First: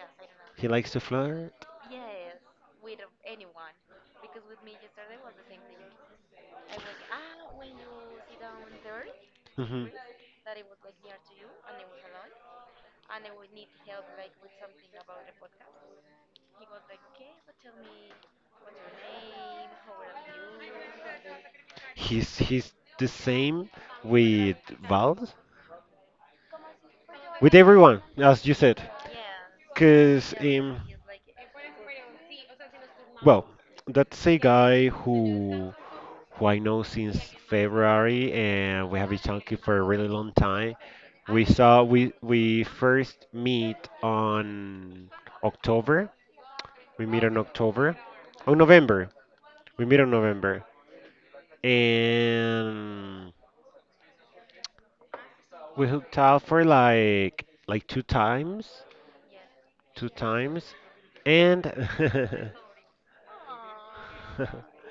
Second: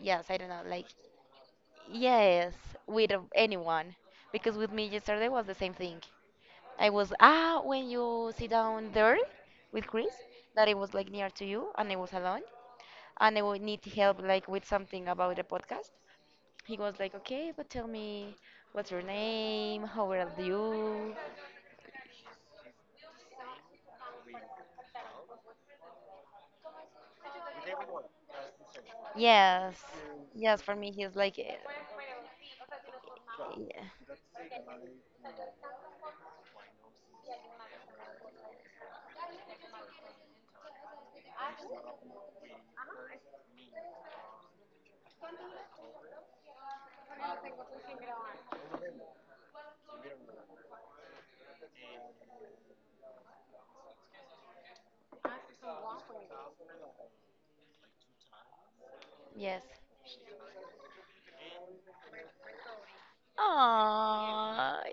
yes, I don't know. Like To flirt. yes, with anyone, because with me yesterday was the same thing. I was when you sit down there Hmm. with Really? Chris that it was like near to you, and I was alone, and I would need help like with something about the podcast. He was like, okay, but tell me, what's your name? How old are you? He's the same with Val, with everyone, as you said. Yes. Cause Yes, for um, me, he's like, well, yeah. that's a guy who I know since February, and we have been talking for a really long time. We saw we first meet on October. We meet on October, on November. We meet on November, and we hooked out for like Yes. two times, and Aww.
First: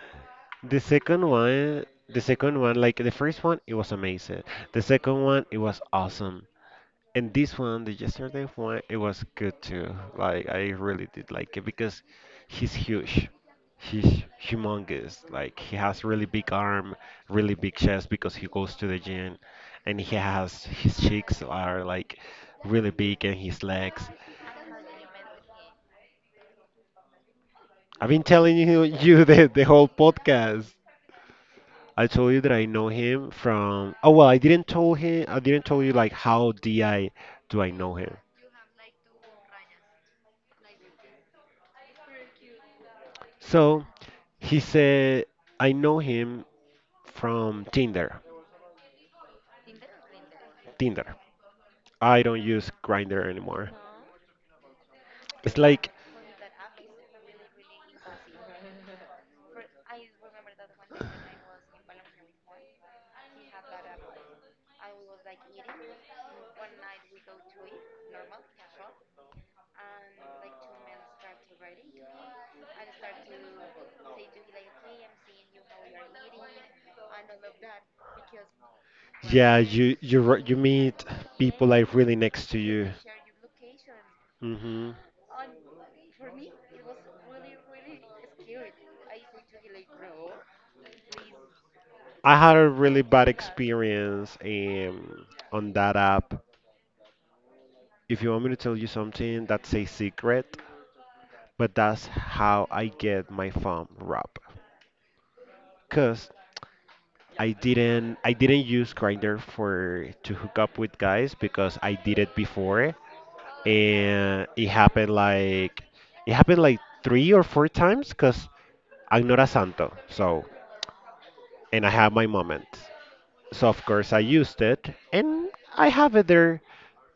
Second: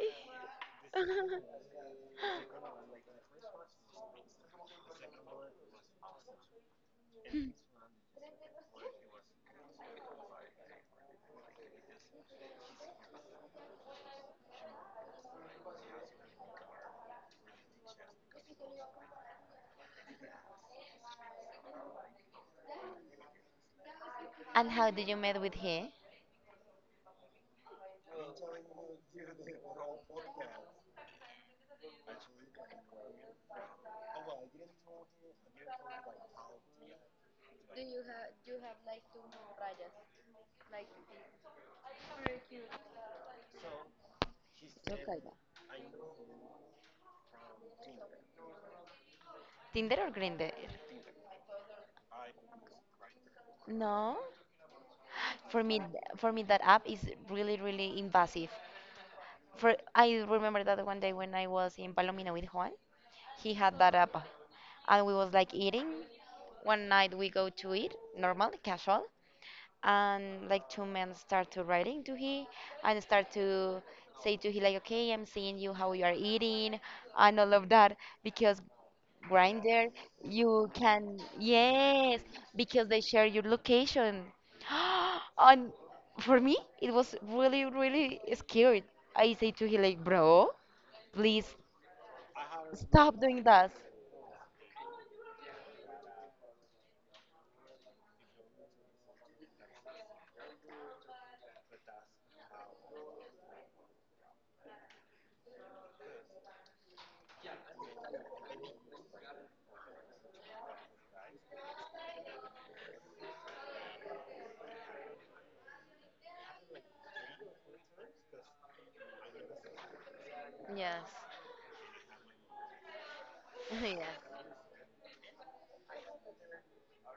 the second one, like the first one, it was amazing. The second one, it was awesome. And this one, the yesterday one, it was good too. Like I really did like it because he's huge. He's humongous. Like he has really big arm, really big chest because he goes to the gym and he has his cheeks are like really big and his legs. And how did you met with him? I've been telling you you the whole podcast. I told you that I know him from oh well I didn't tell him I didn't tell you like how did I do I know him. So he said I know him from Tinder. Tinder or Grindr? Tinder. I don't use Grinder anymore. No. It's For me, like, for me, that app is really, really invasive. For I remember that one day when I was in Palomino with Juan, he had that app, and we was like eating. One night we go to eat, normal, casual, and like two men start to writing to he and start to say to he like, okay, I'm seeing you how you are eating and all of that, because yeah, Grinder, you you you meet can, people like really yes, next to because you. they share your location. Hmm. And for me, it was really really scary. I say to he like, bro, please I had a really stop bad doing that. experience on that app. If you want me to tell you something, that's a secret, but that's how I get my phone robbed. Cause I didn't use Grinder for to hook up with guys because I did it before and it happened like three or four times because I'm not a santo, so Yes. and I have my moments. So of course I Yes. used it and I have it there.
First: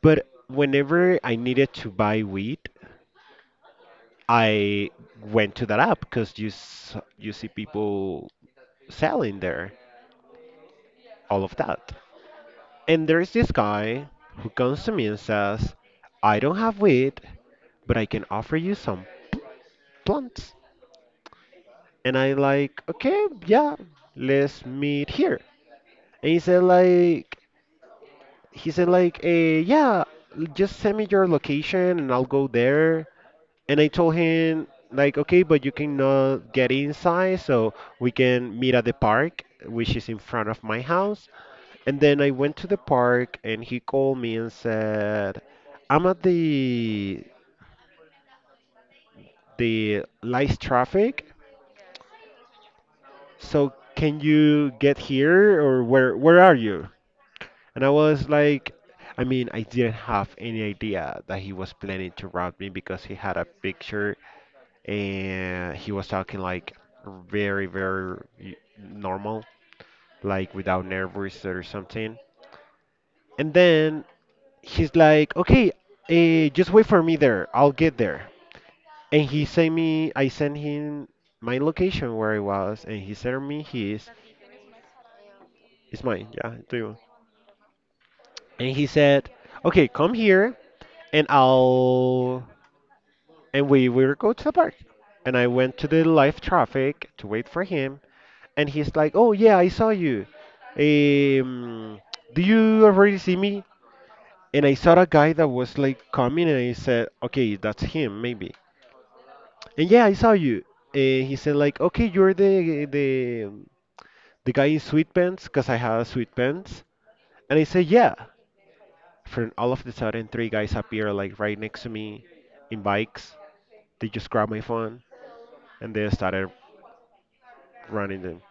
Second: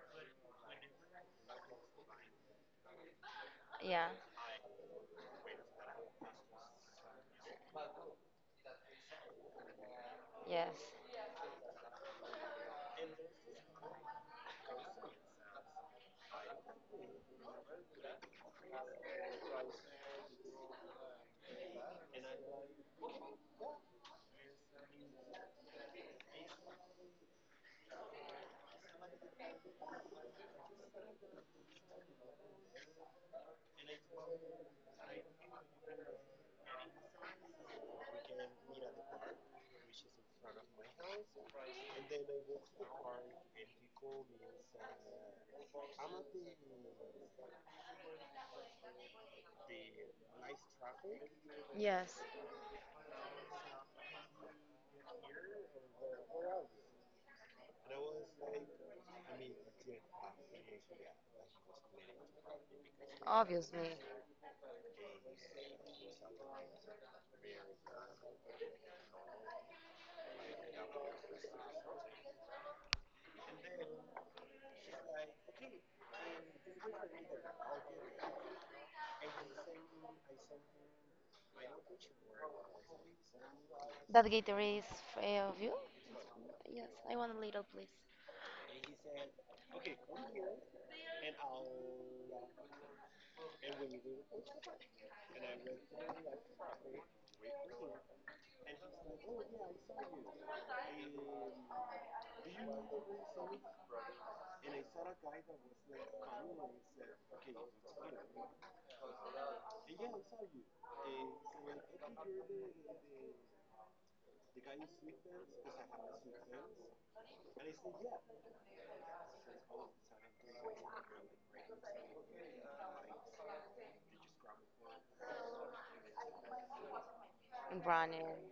But whenever I needed to buy weed, Yeah, I went to that app because you see people selling there yes. all of that. And there's this guy who comes to me and says, "I don't have weed, but I can offer you some plants." And I like, okay, yeah, let's meet here. And he said like, yeah, just send me your location and I'll go there. And I told him like, okay, but you cannot get inside, so we can meet at the park, which is in front of my house. And then I went to the park and he called me and said, I'm at the light traffic, Yes. so can you get here or where are you? And I was like, I mean, I didn't have any idea that he was planning to rob me because he had a Obviously. picture and he was talking like very, very normal, like without nervous or something. And then he's like, okay, just wait for me there. I'll get there. And he sent me, I sent him my location where I was, and he sent me his. That Gatorade is, of you? It's mine, yeah, do Yes, you? I want a little, please. And he said, okay, come here and I'll and we were go to the park. And I went to the live traffic to wait for him, and he's like, "Oh yeah, I saw you. Um, do you already see me?" And I saw a guy that was like coming, and I said, "Okay, that's him, maybe." And yeah, I saw you. And he said like, "Okay, you're the the guy in sweatpants, 'cause I had sweatpants." And I said, "Yeah." From all of the sudden, three guys appear like right next to me in bikes. They just grabbed my phone and they started running Running. them.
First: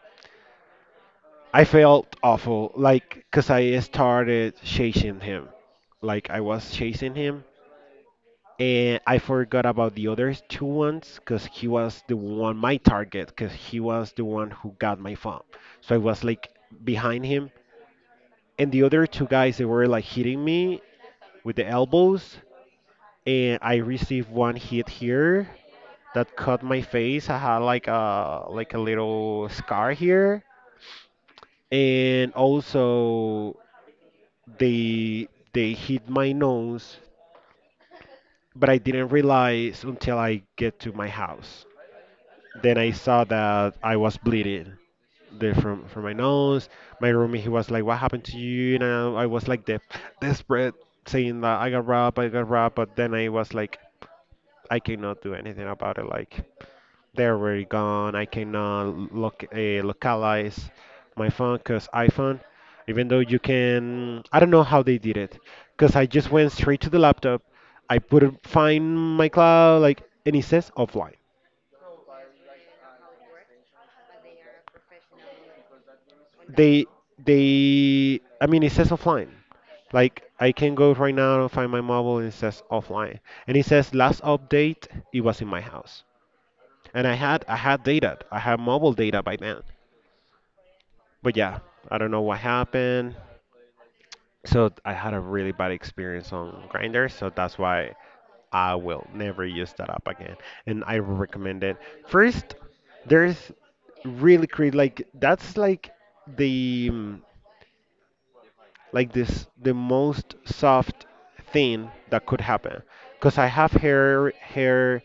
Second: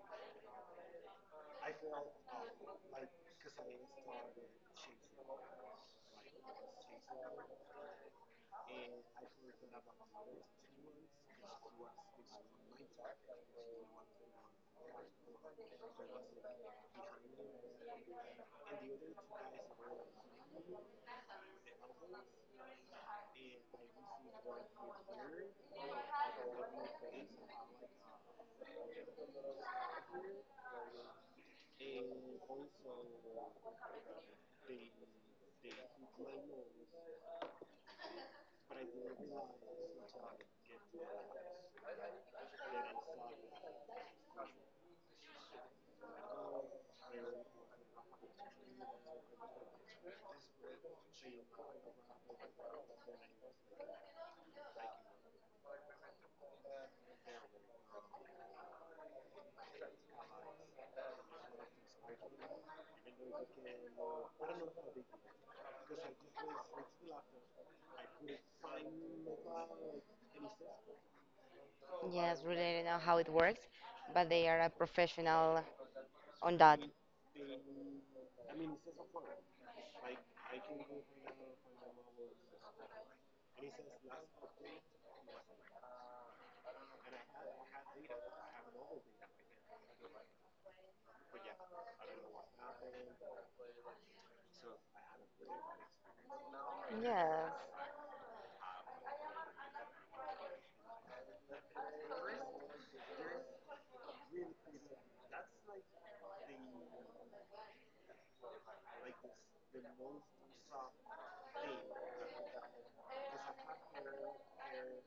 I felt awful, like, because I started chasing him. Like, I was chasing him, and I forgot about the other two ones because he was the one, my target, because he was the one who got my phone. So I was like behind him, and the other two guys, they were like hitting me with the elbows, and I received one hit here that cut my face. I had like a little scar here, and also they hit my nose, but I didn't realize until I get to my house. Then I saw that I was bleeding there from my nose. My roommate he was like, "What happened to you?" And I was like desperate, saying that I got robbed, I got robbed. But then I was like, I cannot do anything about it. Like there we gone. I cannot localize my phone because iPhone, even though you can, I don't know how they did it because I just went straight to the laptop. I put it- find my cloud like and it says offline. Yes, really know how it works, but they are a professional on that. They they I mean it says offline. Like I can go right now and find my mobile and it says offline. And it says last update it was in my house. And I had data. I had mobile data by then. But yeah, I don't know what happened. So I had a really bad experience on Grinder, so Yes, that's why I will never use that app again. And I recommend it. First, there's really crazy like that's like the mm, like this the most soft thing that could happen. Because I have hair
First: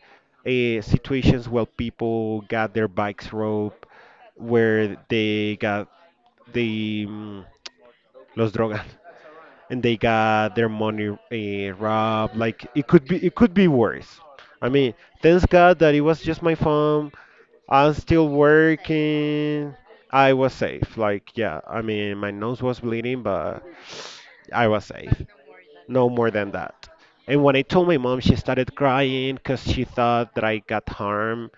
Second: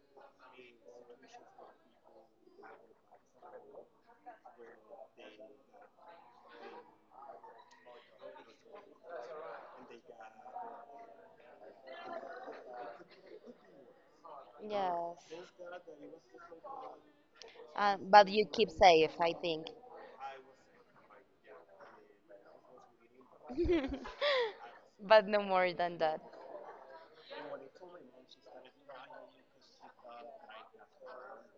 situations where people got their bikes rope, where they got the mm, los drogas and they got their money robbed. Like it could be worse. I mean, thanks yes. God that it was just my phone. I'm But still you keep safe, I think. working. I was safe. Like yeah, I mean, my nose was bleeding, but I was safe. But no more than No that. more than that. And when I told my mom, she started crying because she thought that I got harmed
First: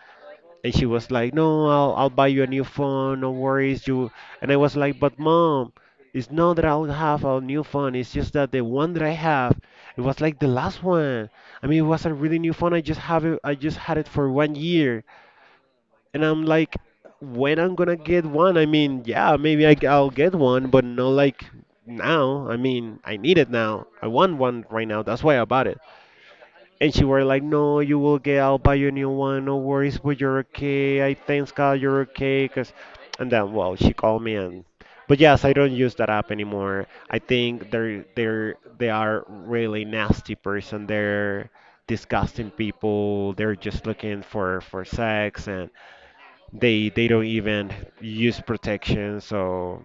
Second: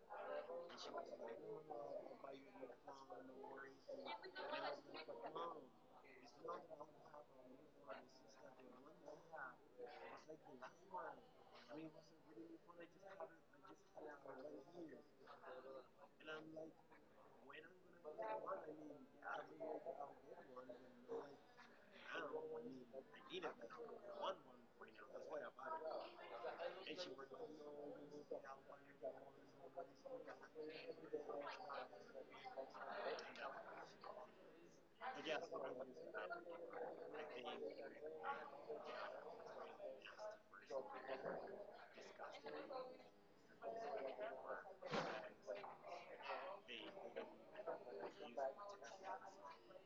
and she was like no I'll buy you a new phone no worries you and I was like but mom it's not that I'll have a new phone it's just that the one that I have it was like the last one I mean it was a really new phone I just had it for 1 year and I'm like when I'm gonna get one I mean yeah maybe I'll get one but not like now I mean I need it now I want one right now that's why I bought it and she were like, no, you will get I'll buy you a new one, no worries, but you're okay. I thanks God you're okay. Cause, and then, well, she called me and, but yes, I don't use that app anymore. I think they are really nasty person. They're disgusting people. They're just looking for sex and they don't even use protection. So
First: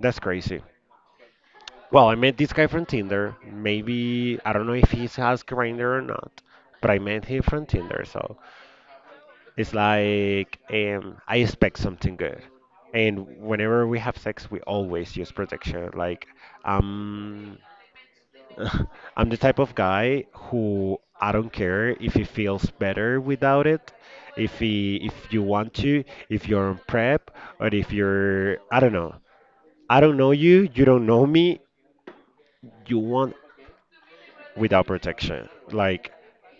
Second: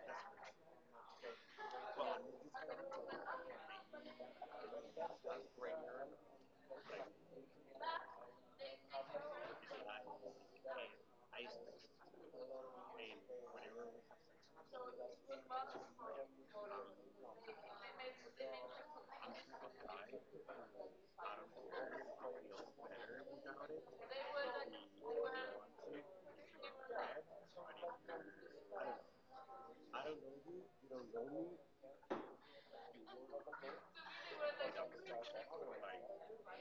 that's crazy. Well, I met this guy from Tinder. Maybe I don't know if he has Grinder or not, but I met him from Tinder. So it's like I expect something good. And whenever we have sex, we always use protection. Like um, I'm the type of guy who I don't care if he feels better without it. If he, if you want to, if you're on prep, or if you're, I don't know. I don't know you, you don't know me. You want without protection. Like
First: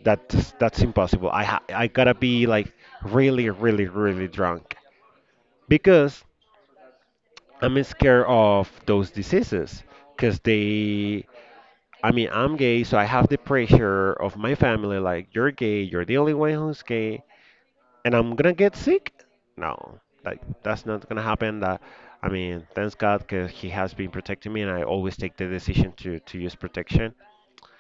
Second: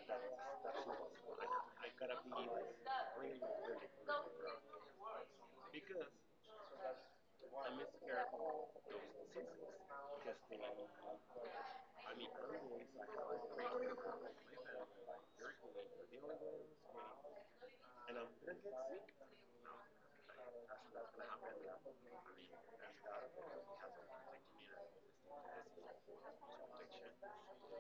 that's impossible. I I gotta be like really really really drunk because I'm scared of those diseases because they. I mean, I'm gay, so I have the pressure of my family. Like, you're gay, you're the only one who's gay, and I'm gonna get sick. No, like that's not gonna happen. That I mean, thanks God, because He has been protecting me, and I always take the decision to use protection.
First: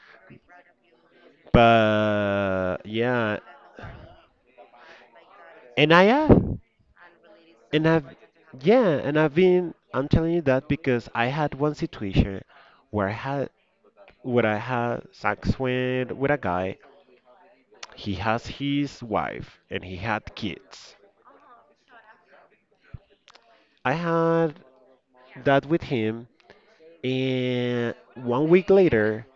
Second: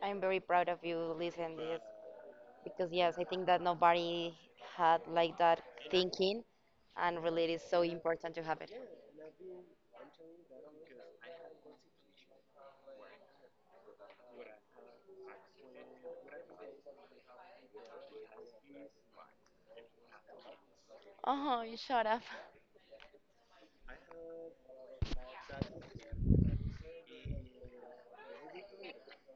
I'm very proud of you, listen this, But because yes, I yeah, think that nobody had like that and I thinking, have. and really it is so And I've, important to have it. yeah, I'm telling you that because I had one situation where I had, where I had sex with a guy. He has his wife and he had kids. Oh, you shut up. I had that with him, and 1 week later,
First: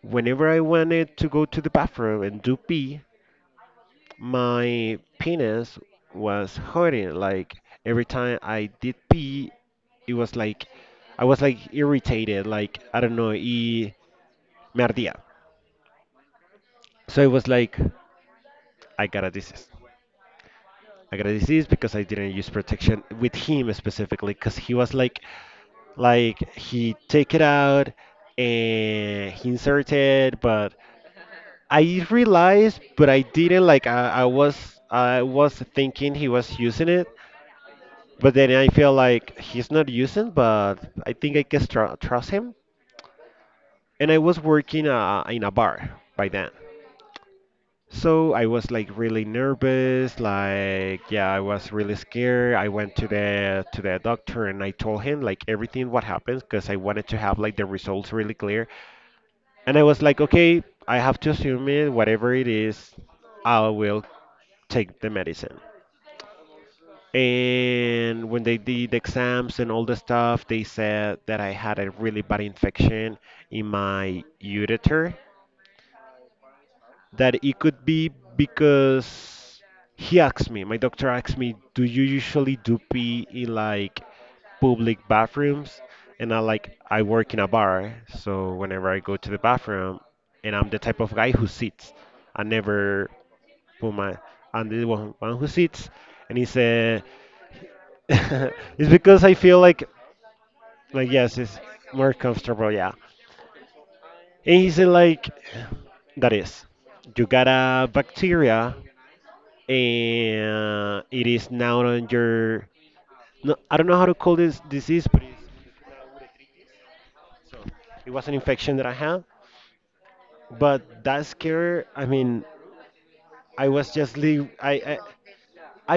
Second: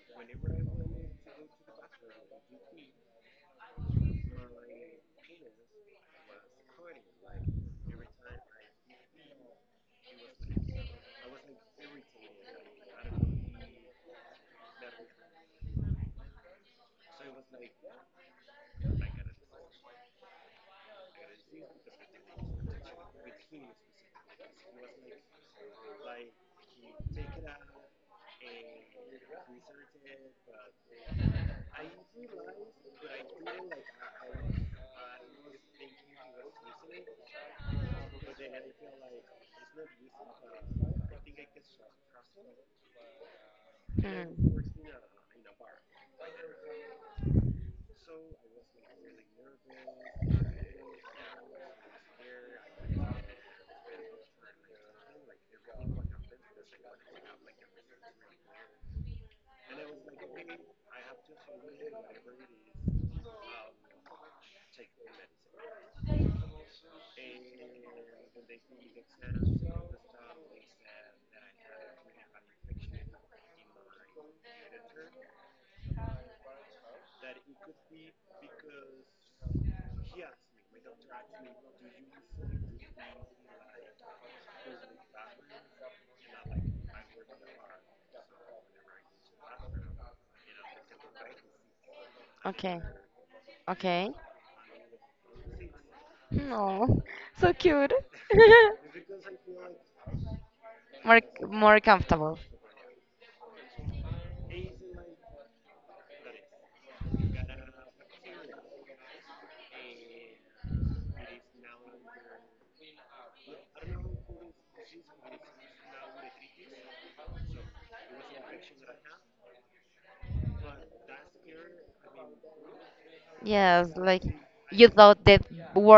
whenever I wanted to go to the bathroom and do pee, my penis was hurting. Like every time I did pee, it was like I was like irritated. Like I don't know, it Merdia. So it was like, I got a disease. I got a disease because I didn't use protection with him specifically, because he was like he take it out and he inserted, but I realized, but I didn't like. I was thinking he was using it, but then I feel like he's not using, but I think I can trust him. And I was Hmm. working in a bar by then. So I was like really nervous, like yeah, I was really scared. I went to the doctor and I told him like everything what happened because I wanted to have like the results really clear. And I was like, okay, I have to assume it, whatever it is, I will take the medicine. And when they did exams and all the stuff, they said that I had a really bad infection in my ureter that it could be because he asked me, my doctor asked me, do you usually do pee in like public bathrooms? And I like, I work in a bar, so whenever I go to the bathroom, and I'm the type of guy who sits, I Okay. never put Okay. my, I'm the one who sits. And he No. said, So cute. it's because I feel like, More yes, it's more more comfortable. comfortable, yeah. And he said, like, that is, you got a bacteria and it is now on your no, I don't know how to call this disease, but it's, so it was an infection that I had. But that scare, I mean, I Yes, was just like leave. I you I, thought the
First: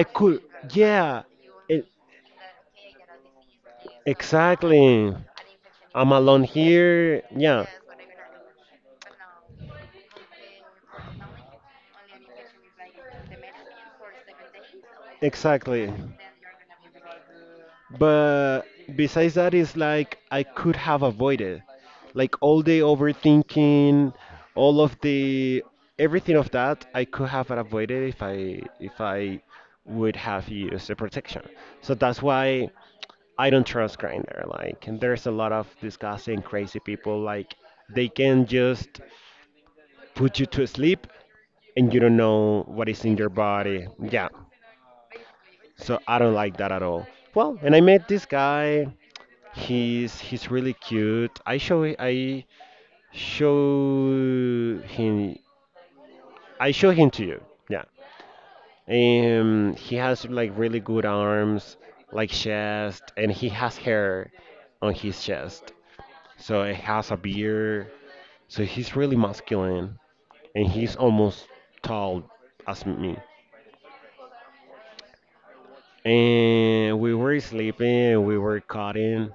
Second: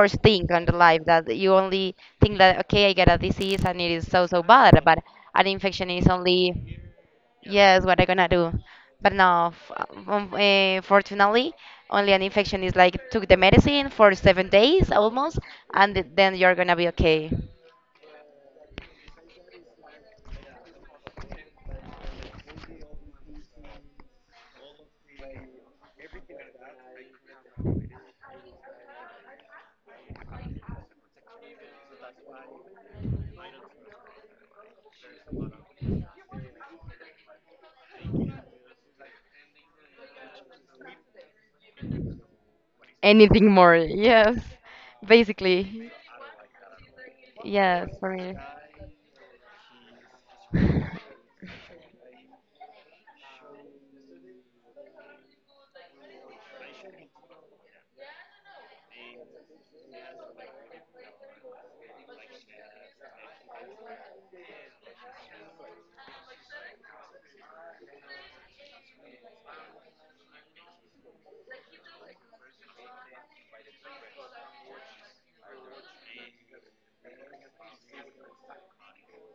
I could, thing on the life yeah, that you it, only think that okay, I got a disease and it is so so bad, but exactly. an infection is I'm alone only, here. Yeah, yes, what I gonna do. But no, fortunately, only an infection is like took the medicine for 7 days almost, exactly. and then you're gonna be okay. But besides that, it's like I could have avoided, like all the overthinking, all of the everything of that I could have avoided if I would have used the protection. So that's why I don't trust Grindr. Like, and there's a lot of disgusting, crazy people. Like, they can just put you to sleep and you don't know what is in your Anything more? body. Yeah. Yes, basically. So I don't like that at all. Well, and I Yes, met for this me. guy. He's really cute. I show him I show him to you. Yeah. He has like really good arms, like chest, and he has hair on his chest. So he has a beard. So he's really masculine and he's almost tall as me. And we were sleeping, we were cutting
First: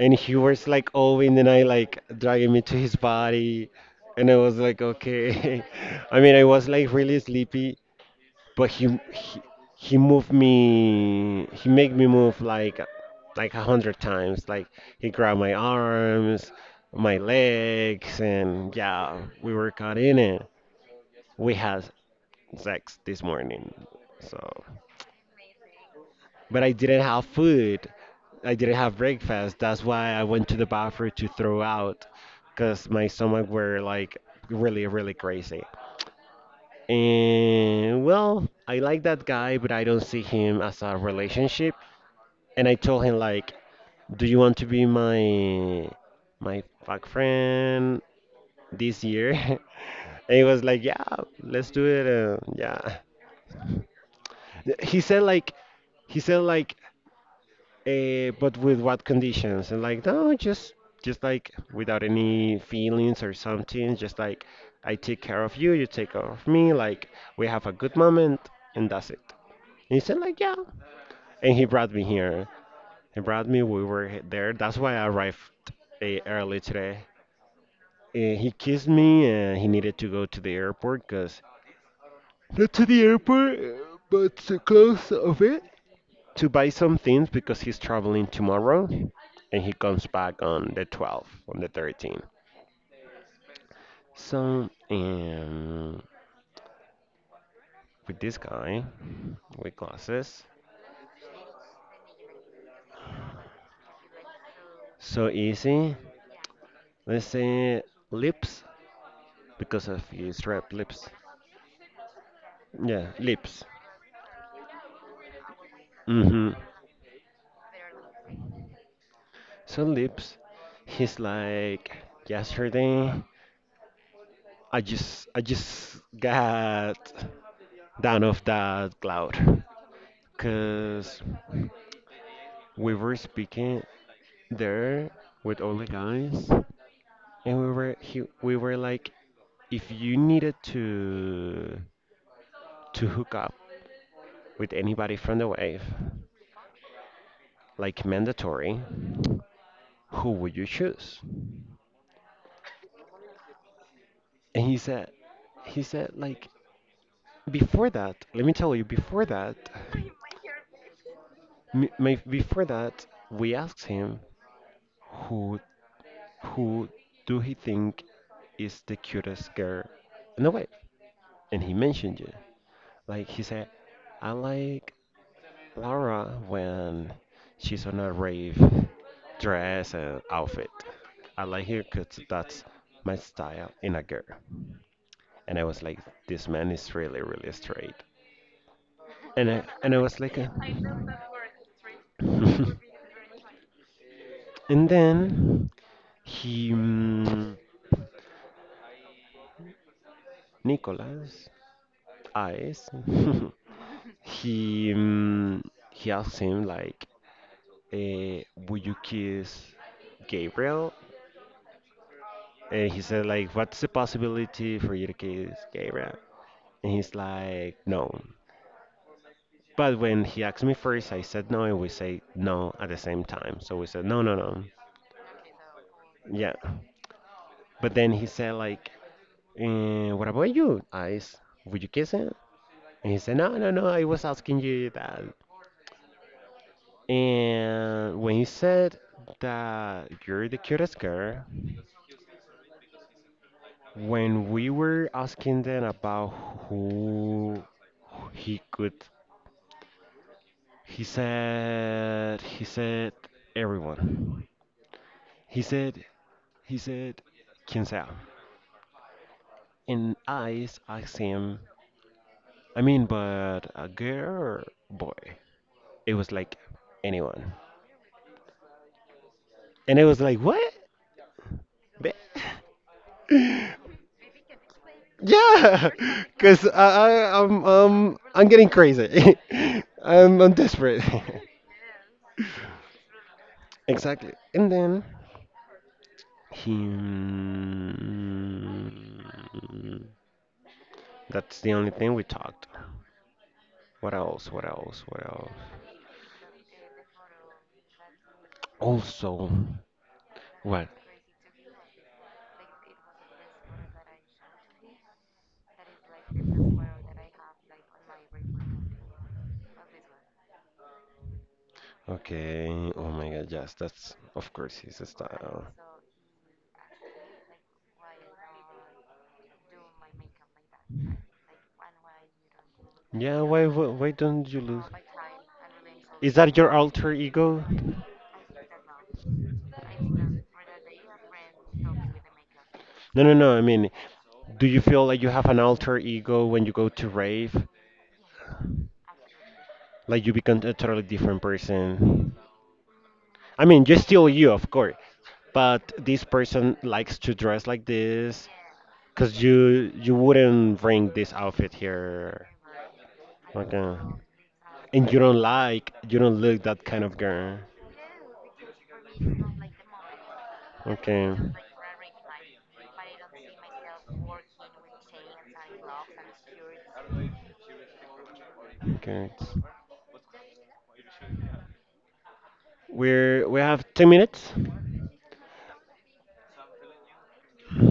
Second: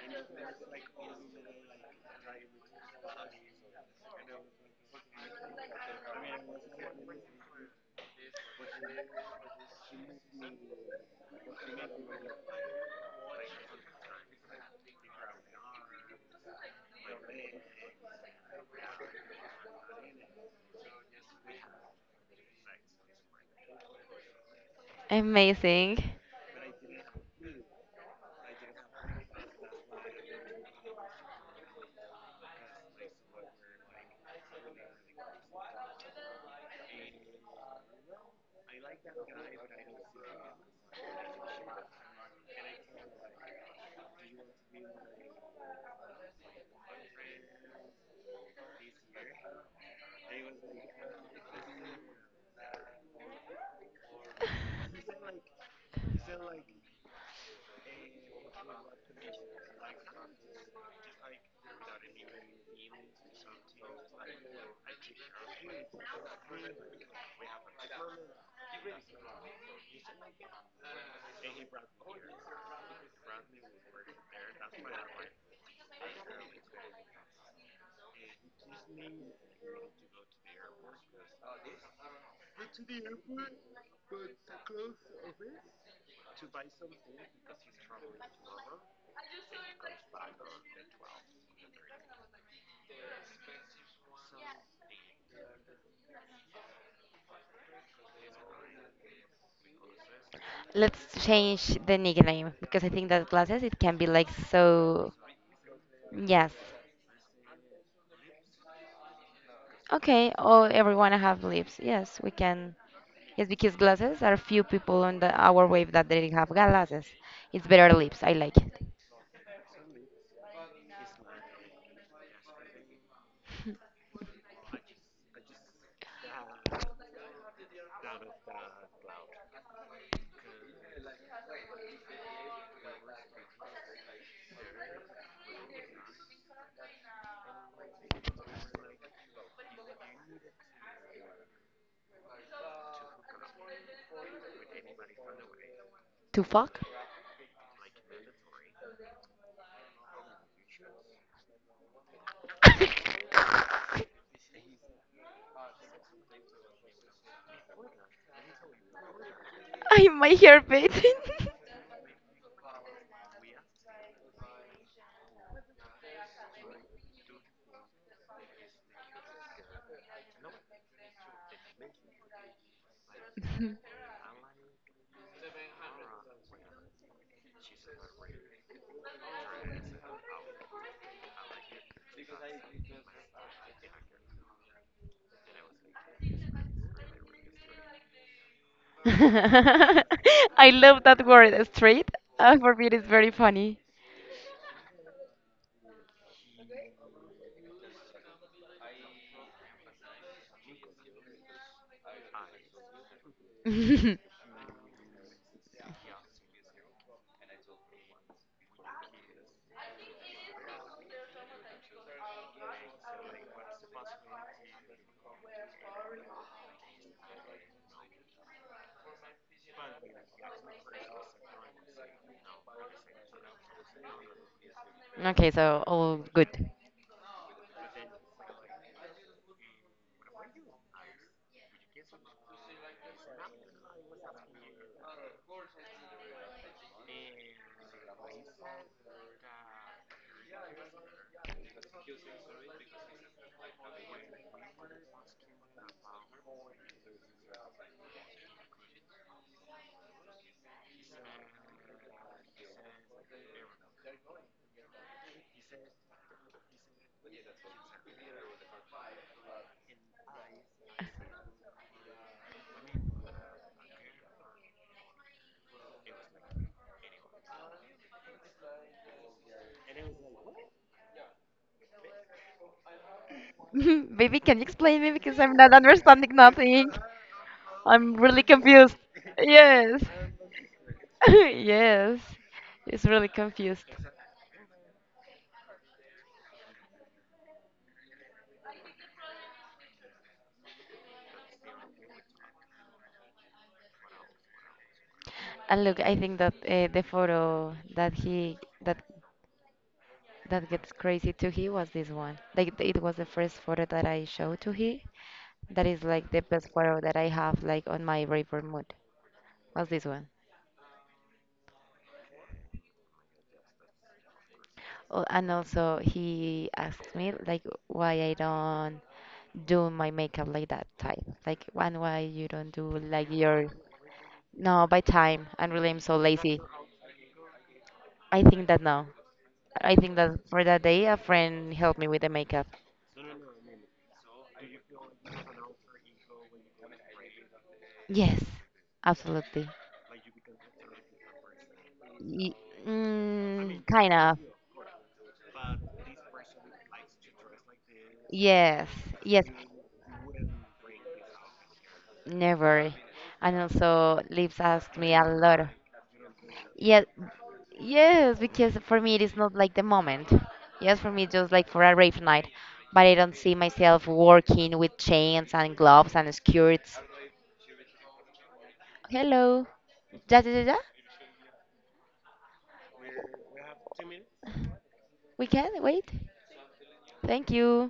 and he was like all in the night like dragging me to his body, and I was like okay. I mean I was like really sleepy, but he moved me, he made me move like a hundred times, like he grabbed my arms, my legs, and yeah, we were caught in it. We had sex this morning. So Amazing. but I didn't have food. I didn't have breakfast. That's why I went to the bathroom to throw out because my stomach were like really, really crazy. And well, I like that guy, but I don't see him as a relationship. And I told him like, do you want to be my my fuck friend this year? And he was like, yeah, let's do it. Yeah. He said like, he said like But with what conditions? And like, no, just like without any feelings or something, just like I take care of you, you take care of me, like we have a good moment and that's it. And he said like, yeah. And he brought me here. He brought me, we were there. That's why I arrived early today. He kissed me and he needed to go to the airport because not to the airport, but so close of it. To buy some things because he's traveling tomorrow and he comes back on the 12th, on the 13th. So, with this guy with glasses, Let's change the nickname, because I think that glasses it can be like so. so easy. Yes. Let's say lips because of Okay. his Oh, red lips. everyone have lips. Yes, we can. Yeah, Yes, lips. because glasses are few people on the our wave that they have Mm-hmm. glasses. It's better lips. I like it. So lips. He's like yesterday. I just got down off that cloud, cause we were speaking there with all the guys, and we were we were like, if you needed to hook up with anybody from the wave, To fuck. like mandatory, who would you choose? And he said, he said like, before that, let me tell you, before that, I my hair bit. Before that, we asked him who who do he think is the cutest girl in the wave, and he mentioned you. Like he said, I like Laura when she's on a rave dress and outfit. I like her because that's my style in a girl. And I was like, this man is really, really straight. And I was like, I love that word, street. For me, it is very funny. and then he, mm, Nicholas, eyes, he, mm, he asked him like, eh, would you kiss Gabriel? And he said like, what's the possibility for you to kiss Gabriel? And he's like, no. But when he asked me first, I said no, and we say no at the same time. So we said, no, no, no. Okay, so all good. Yeah. But then he said, like, what about you, Ice? Would you kiss him? And he said, no, no, no, I was asking you that. And when he said that you're the cutest girl, when we were asking them about who he could, he said, everyone. He said, he said, "Quién sea?" And I asked him, "I mean, but a girl or boy?" It was like anyone, and it was like, "What?" Be- Baby, can you explain me, because I'm not Yeah, understanding because I, nothing. I, I'm, I'm um, really I'm getting confused. crazy. Yes. I'm desperate. Yes. It's really confused. Exactly. And then he. That's the only thing we talked. What else? What else? What else? And look, I think that the photo that he that Also, that what? gets crazy to he was this one. Like it was the first photo that I showed to he. That is like the best photo that I have like on my river mood. What's this one? Okay. Oh my God. Yes, that's of course his Oh, and style. also he asked me like, why I don't do my makeup like that type? Like one, why you don't do like Yeah. Why? your Why don't you lose? no by time? And really I'm so Is that lazy. your alter ego? I think that no. I think that for that day a friend helped me with the makeup. No, no, no. I mean, do you feel like you have an alter ego when you go to rave? Yes, absolutely. Like you become a totally different person? Y- I mean, mm, you're kind still of. you, of course, but this person likes to dress like this Yes, because yes. You wouldn't bring this outfit here. Never. And Okay. also, Lips asked And me you a don't lot. like, you don't look that Yeah, kind of girl. yes, because for me it is not like the moment. Yes, for me Okay. it's just like for a rave night, but I don't see myself working with chains and gloves and skirts. Okay. Hello, ja ja ja ja. We're we have 10 minutes. We can wait. Thank you.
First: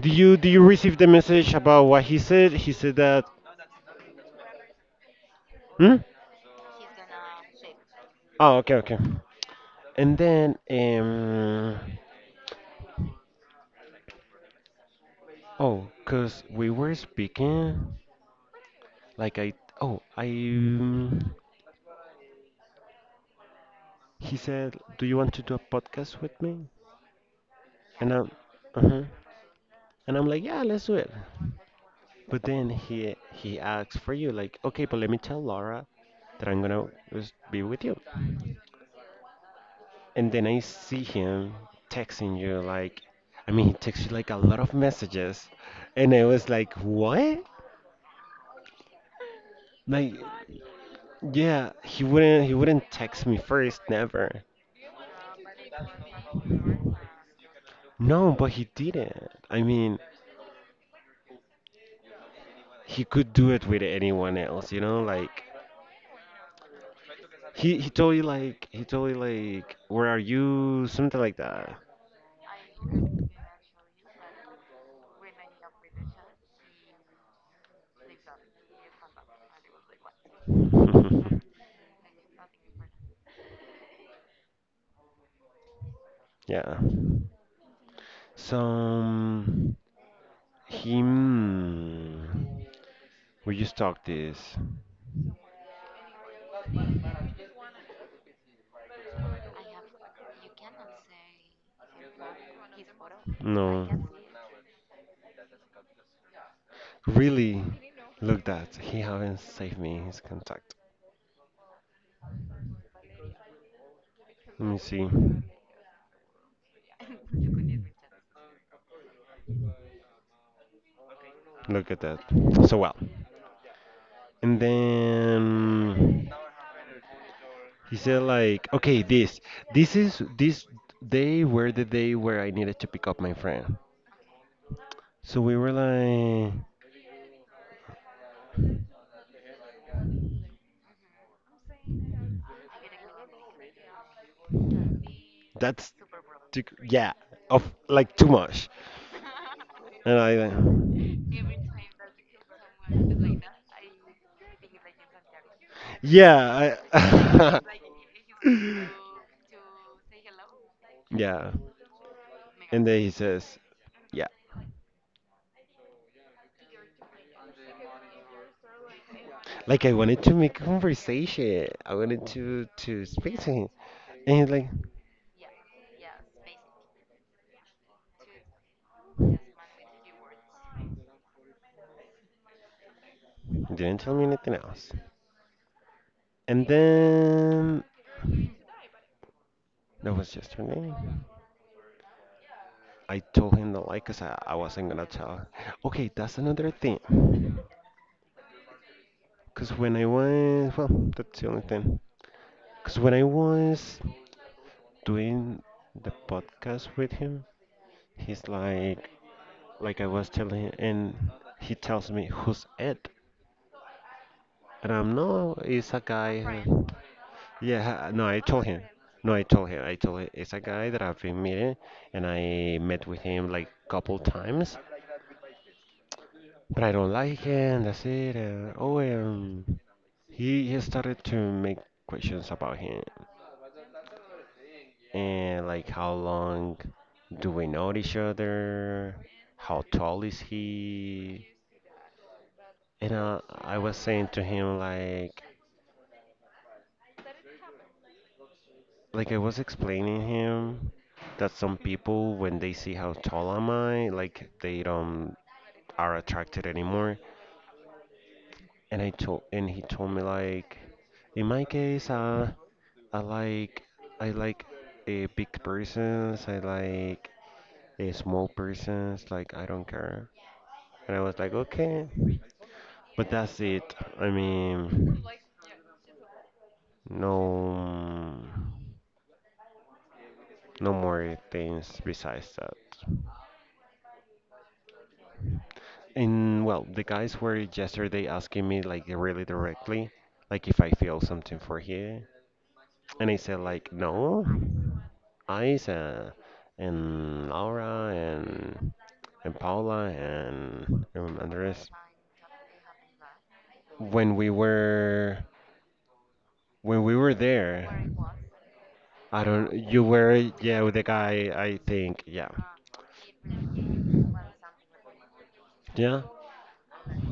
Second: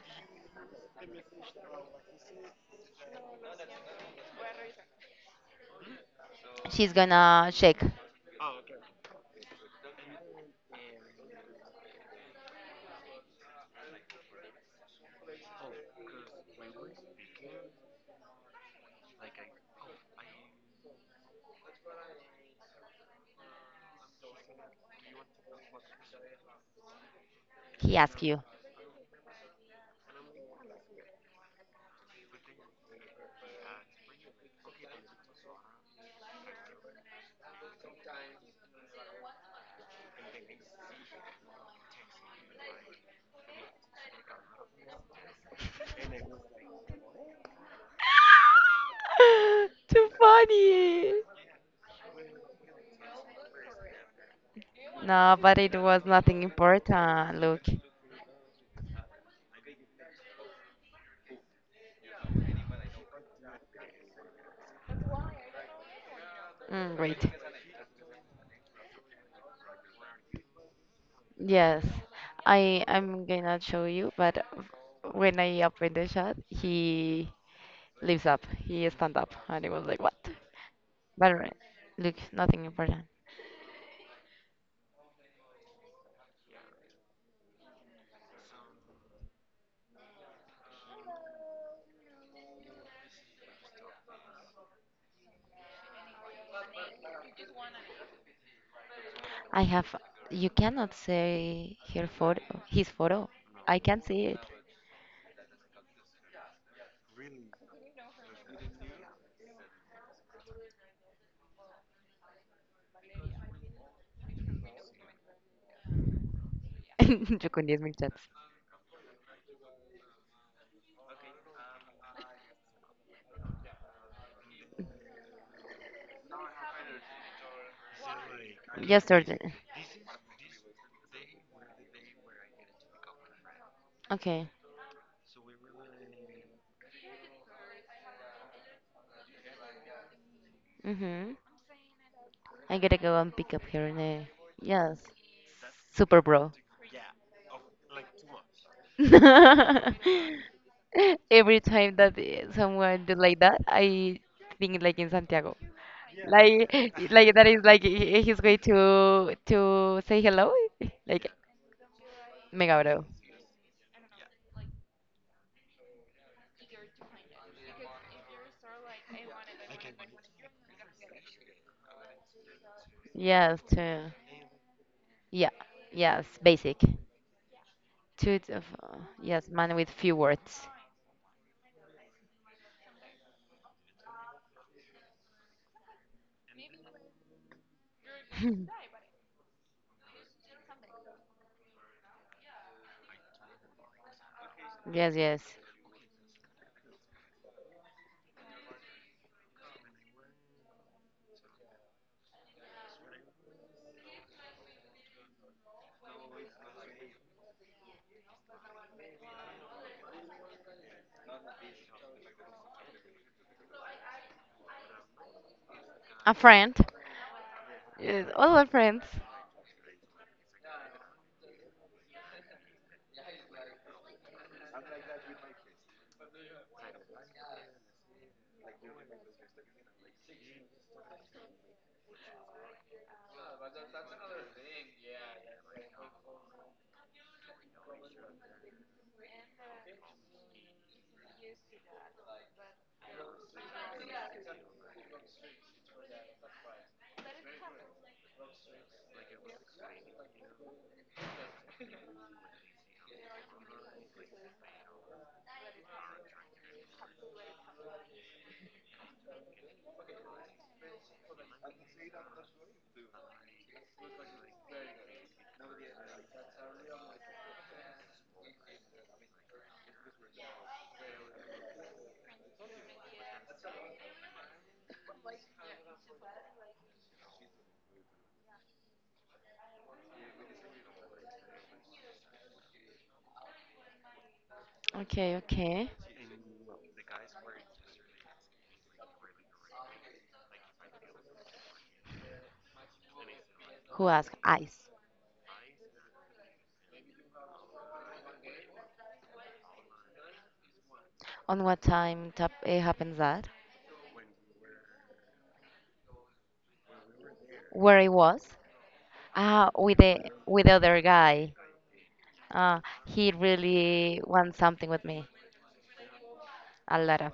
Do you receive the message about what he said? He said that. Hmm? She's gonna check. Oh, okay, okay. And then. Oh, cause we were speaking. Like I. Oh, I. He said, "Do you want to do a podcast with me?" He And asked I'm. you. Uh-huh. And I'm like, "Yeah, let's do it." But then he asks for you, like, "Okay, but let me tell Laura that I'm gonna just be with you." And then I see him texting you like, I mean, he texts you like a lot of messages, and I was like, what? Too Like, funny. yeah, he wouldn't text me first, never. No, but it was nothing important. Look, No, but he didn't. I mean, he could do it with anyone else, you know? Like, great. He told you like he told you like, where are you? Something like that. Yes, I'm gonna show you, but when I opened the shot, he lives up. He stand up, and it was like, what? But look, nothing important. Yeah. So him. We just talked this. I have. You cannot say her photo, his photo. I No. can't see it. Really? Look that. He haven't saved me his contact. Let me see. Yo con 10,000 chats. Look at that. So well. And then he said like, okay, Yesterday. this is this day were the day where I needed to pick up my friend. Okay. So we were like, Mhm. I gotta go and pick up her name. Yes. that's Super bro. too, yeah, of like too much. And I, Every time that someone do like that, I think like in Santiago. Like yeah, like that I, is like he's going to say hello. Like yeah. mega And then bro. he says, yeah, like I wanted to make conversation. I wanted to speak to Yes, him, to and he's like, yeah. Yes, basic. Two of, yes, man with few words. didn't tell me anything else. And then that was yesterday. I told him that like, cause I wasn't gonna Yes, yes. tell. Okay, that's another thing. Cause when I was well, that's the only thing. Cause when I was doing the podcast with him, he's like I was telling him, and he tells me who's Ed, and I'm no, it's a A guy. friend. Yeah, no, Yes, I all told our him. friends. No, I told him. I told him it's a guy that I've been meeting, and I met with him like couple times, but I don't like him. That's it. And, oh, he started to make questions about him and like how long do we know each other? How tall is he? And I was saying to him like I was explaining him that some people when they see how tall am I, like they don't are attracted anymore. And I told and he told me like, in my case, I like I like a big persons. I like a small persons. Like I don't care. And I was like, okay, but that's it. I mean, no, no more things besides that. Okay, okay. And well, the guys were yesterday asking me like really directly, like if I feel something for him, and I said like Who asked? no, Ice. Isa and Laura and Paula and, On what Andres time tap happens that? when we were when we were Where there. it was, I ah don't. with You the were with the yeah with other the guy. guy. I think yeah, uh, he really wants something with me, yeah. a lot of.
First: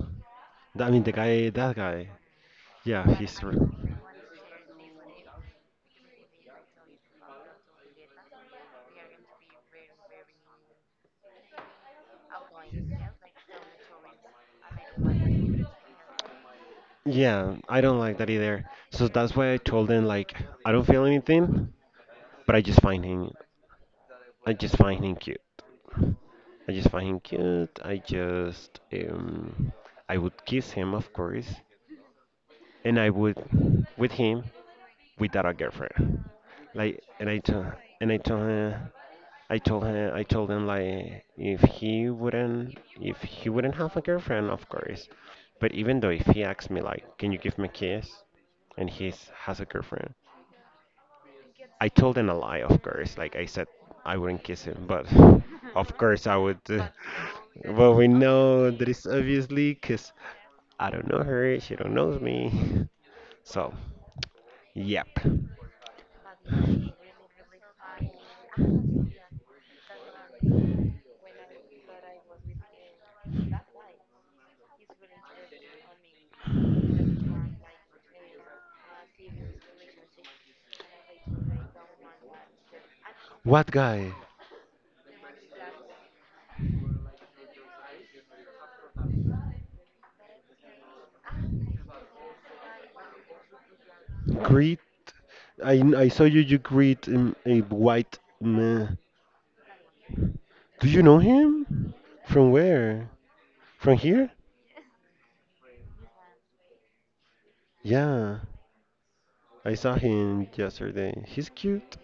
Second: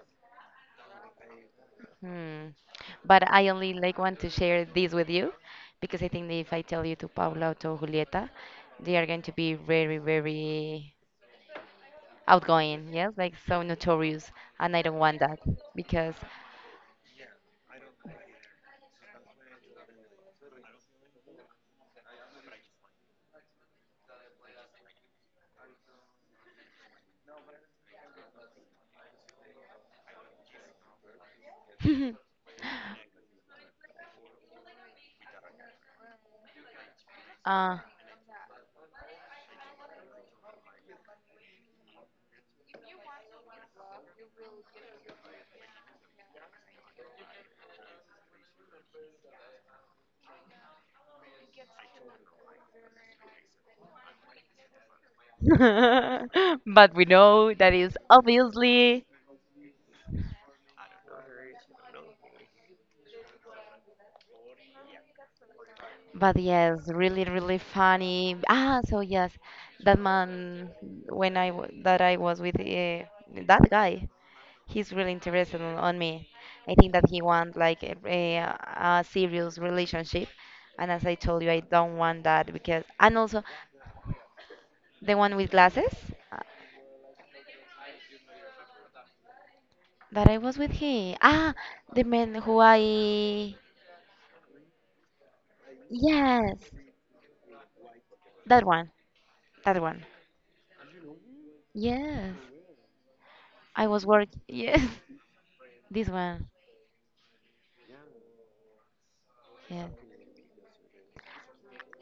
I mean the guy. That guy. Hmm. Yeah, But he's. I only like want to share this with you, because I think that if I tell you to Paula or to Julieta, they are going to be very very outgoing, yes, like so notorious, and I don't want that because Yeah, I don't like that either. So that's why I told him like I don't feel anything, but I just find him. I just find him cute. I just find him cute. I just I would kiss him, of course, and I would with him without a girlfriend. Like, and I told uh, and I told her, I told him like if he wouldn't have a girlfriend, of course. But even though if he asked me like, can you give me a kiss, and he has a girlfriend, I told him a lie, of course. Like I said, I wouldn't kiss him, but of course I would. uh, but we know that well, is we know that obviously. it's obviously 'cause I don't know her. She don't knows me. So, yep. But yes, really, really funny. So yes, that man, when that I was with, that guy, he's really interested on me. I think that he wants like a serious relationship, and as I told you, I don't want that, because and also What guy? the one with glasses, uh, that I was with he. The man who I, Greet. I saw you. You yes, greet a white that one, man. that one. Do you know him? Yes, From where? I From was work. here? Yes, this one. Yeah, I Yeah. saw him yesterday. He's cute.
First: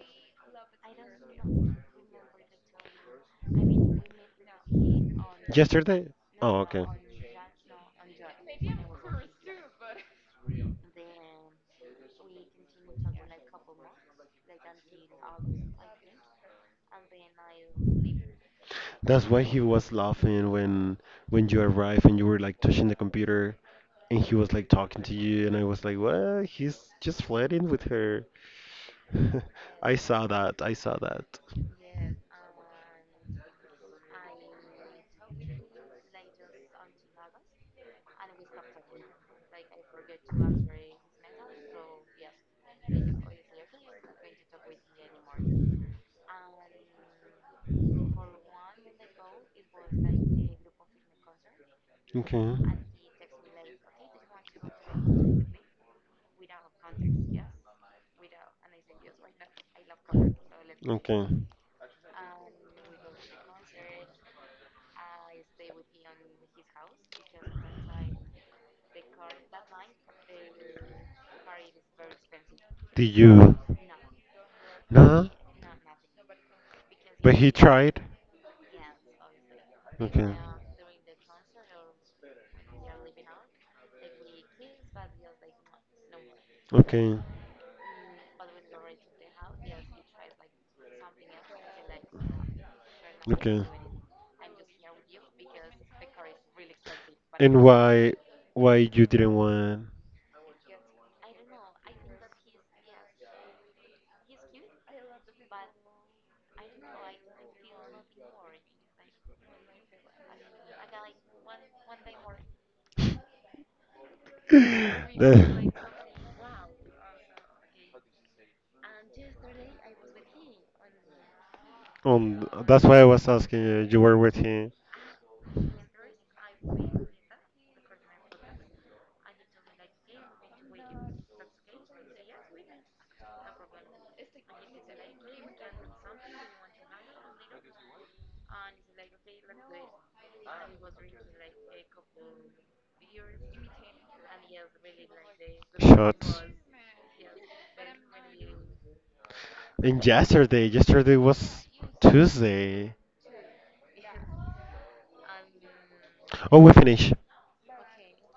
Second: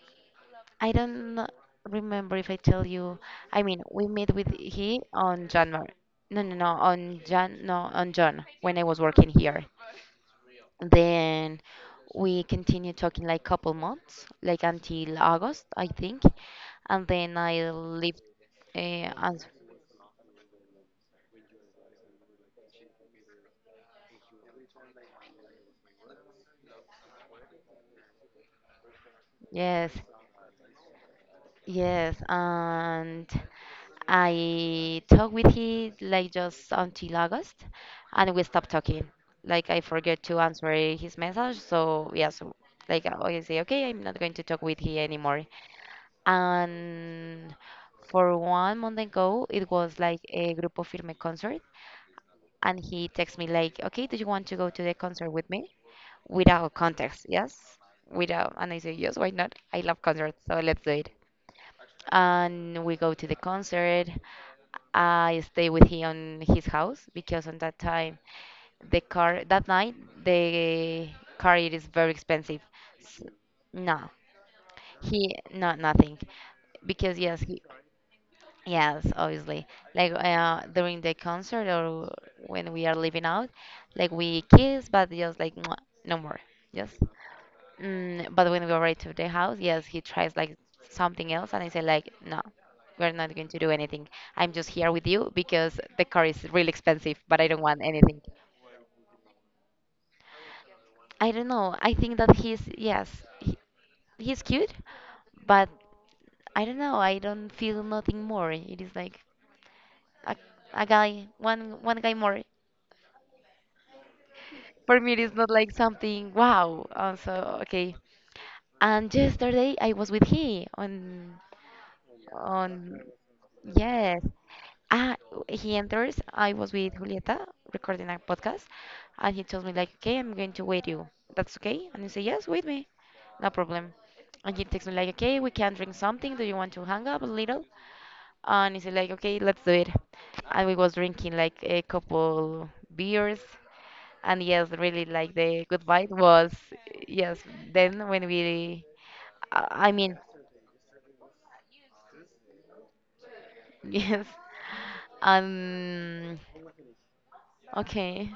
I don't remember if I tell you. I mean, we met with he on January. Yesterday? No, no, Oh, no, okay. on Jan, no, on John, when I was working here. Then we continued talking like couple months, like until August, I think. And then I lived, That's why as, he was laughing when you arrived and you were like touching the computer, and he was like talking to you, and I was like, what? He's just flirting with her. yes. I saw that. I saw that. Yes, and I talked with him like just until August, and we stopped talking. Like I forget to answer his message, so yeah, so like I always say, okay, I'm not going to talk with he anymore. And for one month ago, it was like a Grupo Firme concert, Okay. and he texted me like, okay, do you want to go to the concert with me? Without context, yes. Without, and I say yes, why not? I love concerts, so let's do it, Okay. and we go to the concert. I stay with him on his house, because on that time, the car that night, the car it is very expensive. Did S you? no, Nah. he not nothing, because But yes he he, tried. yes, obviously, like Okay. During the concert or when we are leaving out, like we kiss, but just like mwah, no more. Yes. Okay. But when we arrived to the house, yes, he tries like something else, and I said like, no, we're not going to Okay. do anything. I'm just here with you because the car is really expensive, but I And don't want why? anything. Why you didn't want? I don't know. I think that he's, yes, he, he's cute, but I don't know. I don't feel nothing more. It is like a, a guy, one guy more. For me, it is not The- like something wow. Also, okay. And yesterday I was with he, on that's why on I was asking you. You were yes. with him. Ah, he enters. I was with Julieta recording a podcast, and he tells me like, "Okay, I'm going to wait you. That's okay?" And I say, "Yes, wait me, no problem." And he texts me like, "Okay, we can drink something. Do you want to hang up a little?" And he said like, "Okay, let's do it." And we was drinking like a couple beers, and yes, really like the good vibe Shots. was yes. Then when we, I And mean, yesterday, yesterday was Tuesday. yes, and Oh, we finished. okay.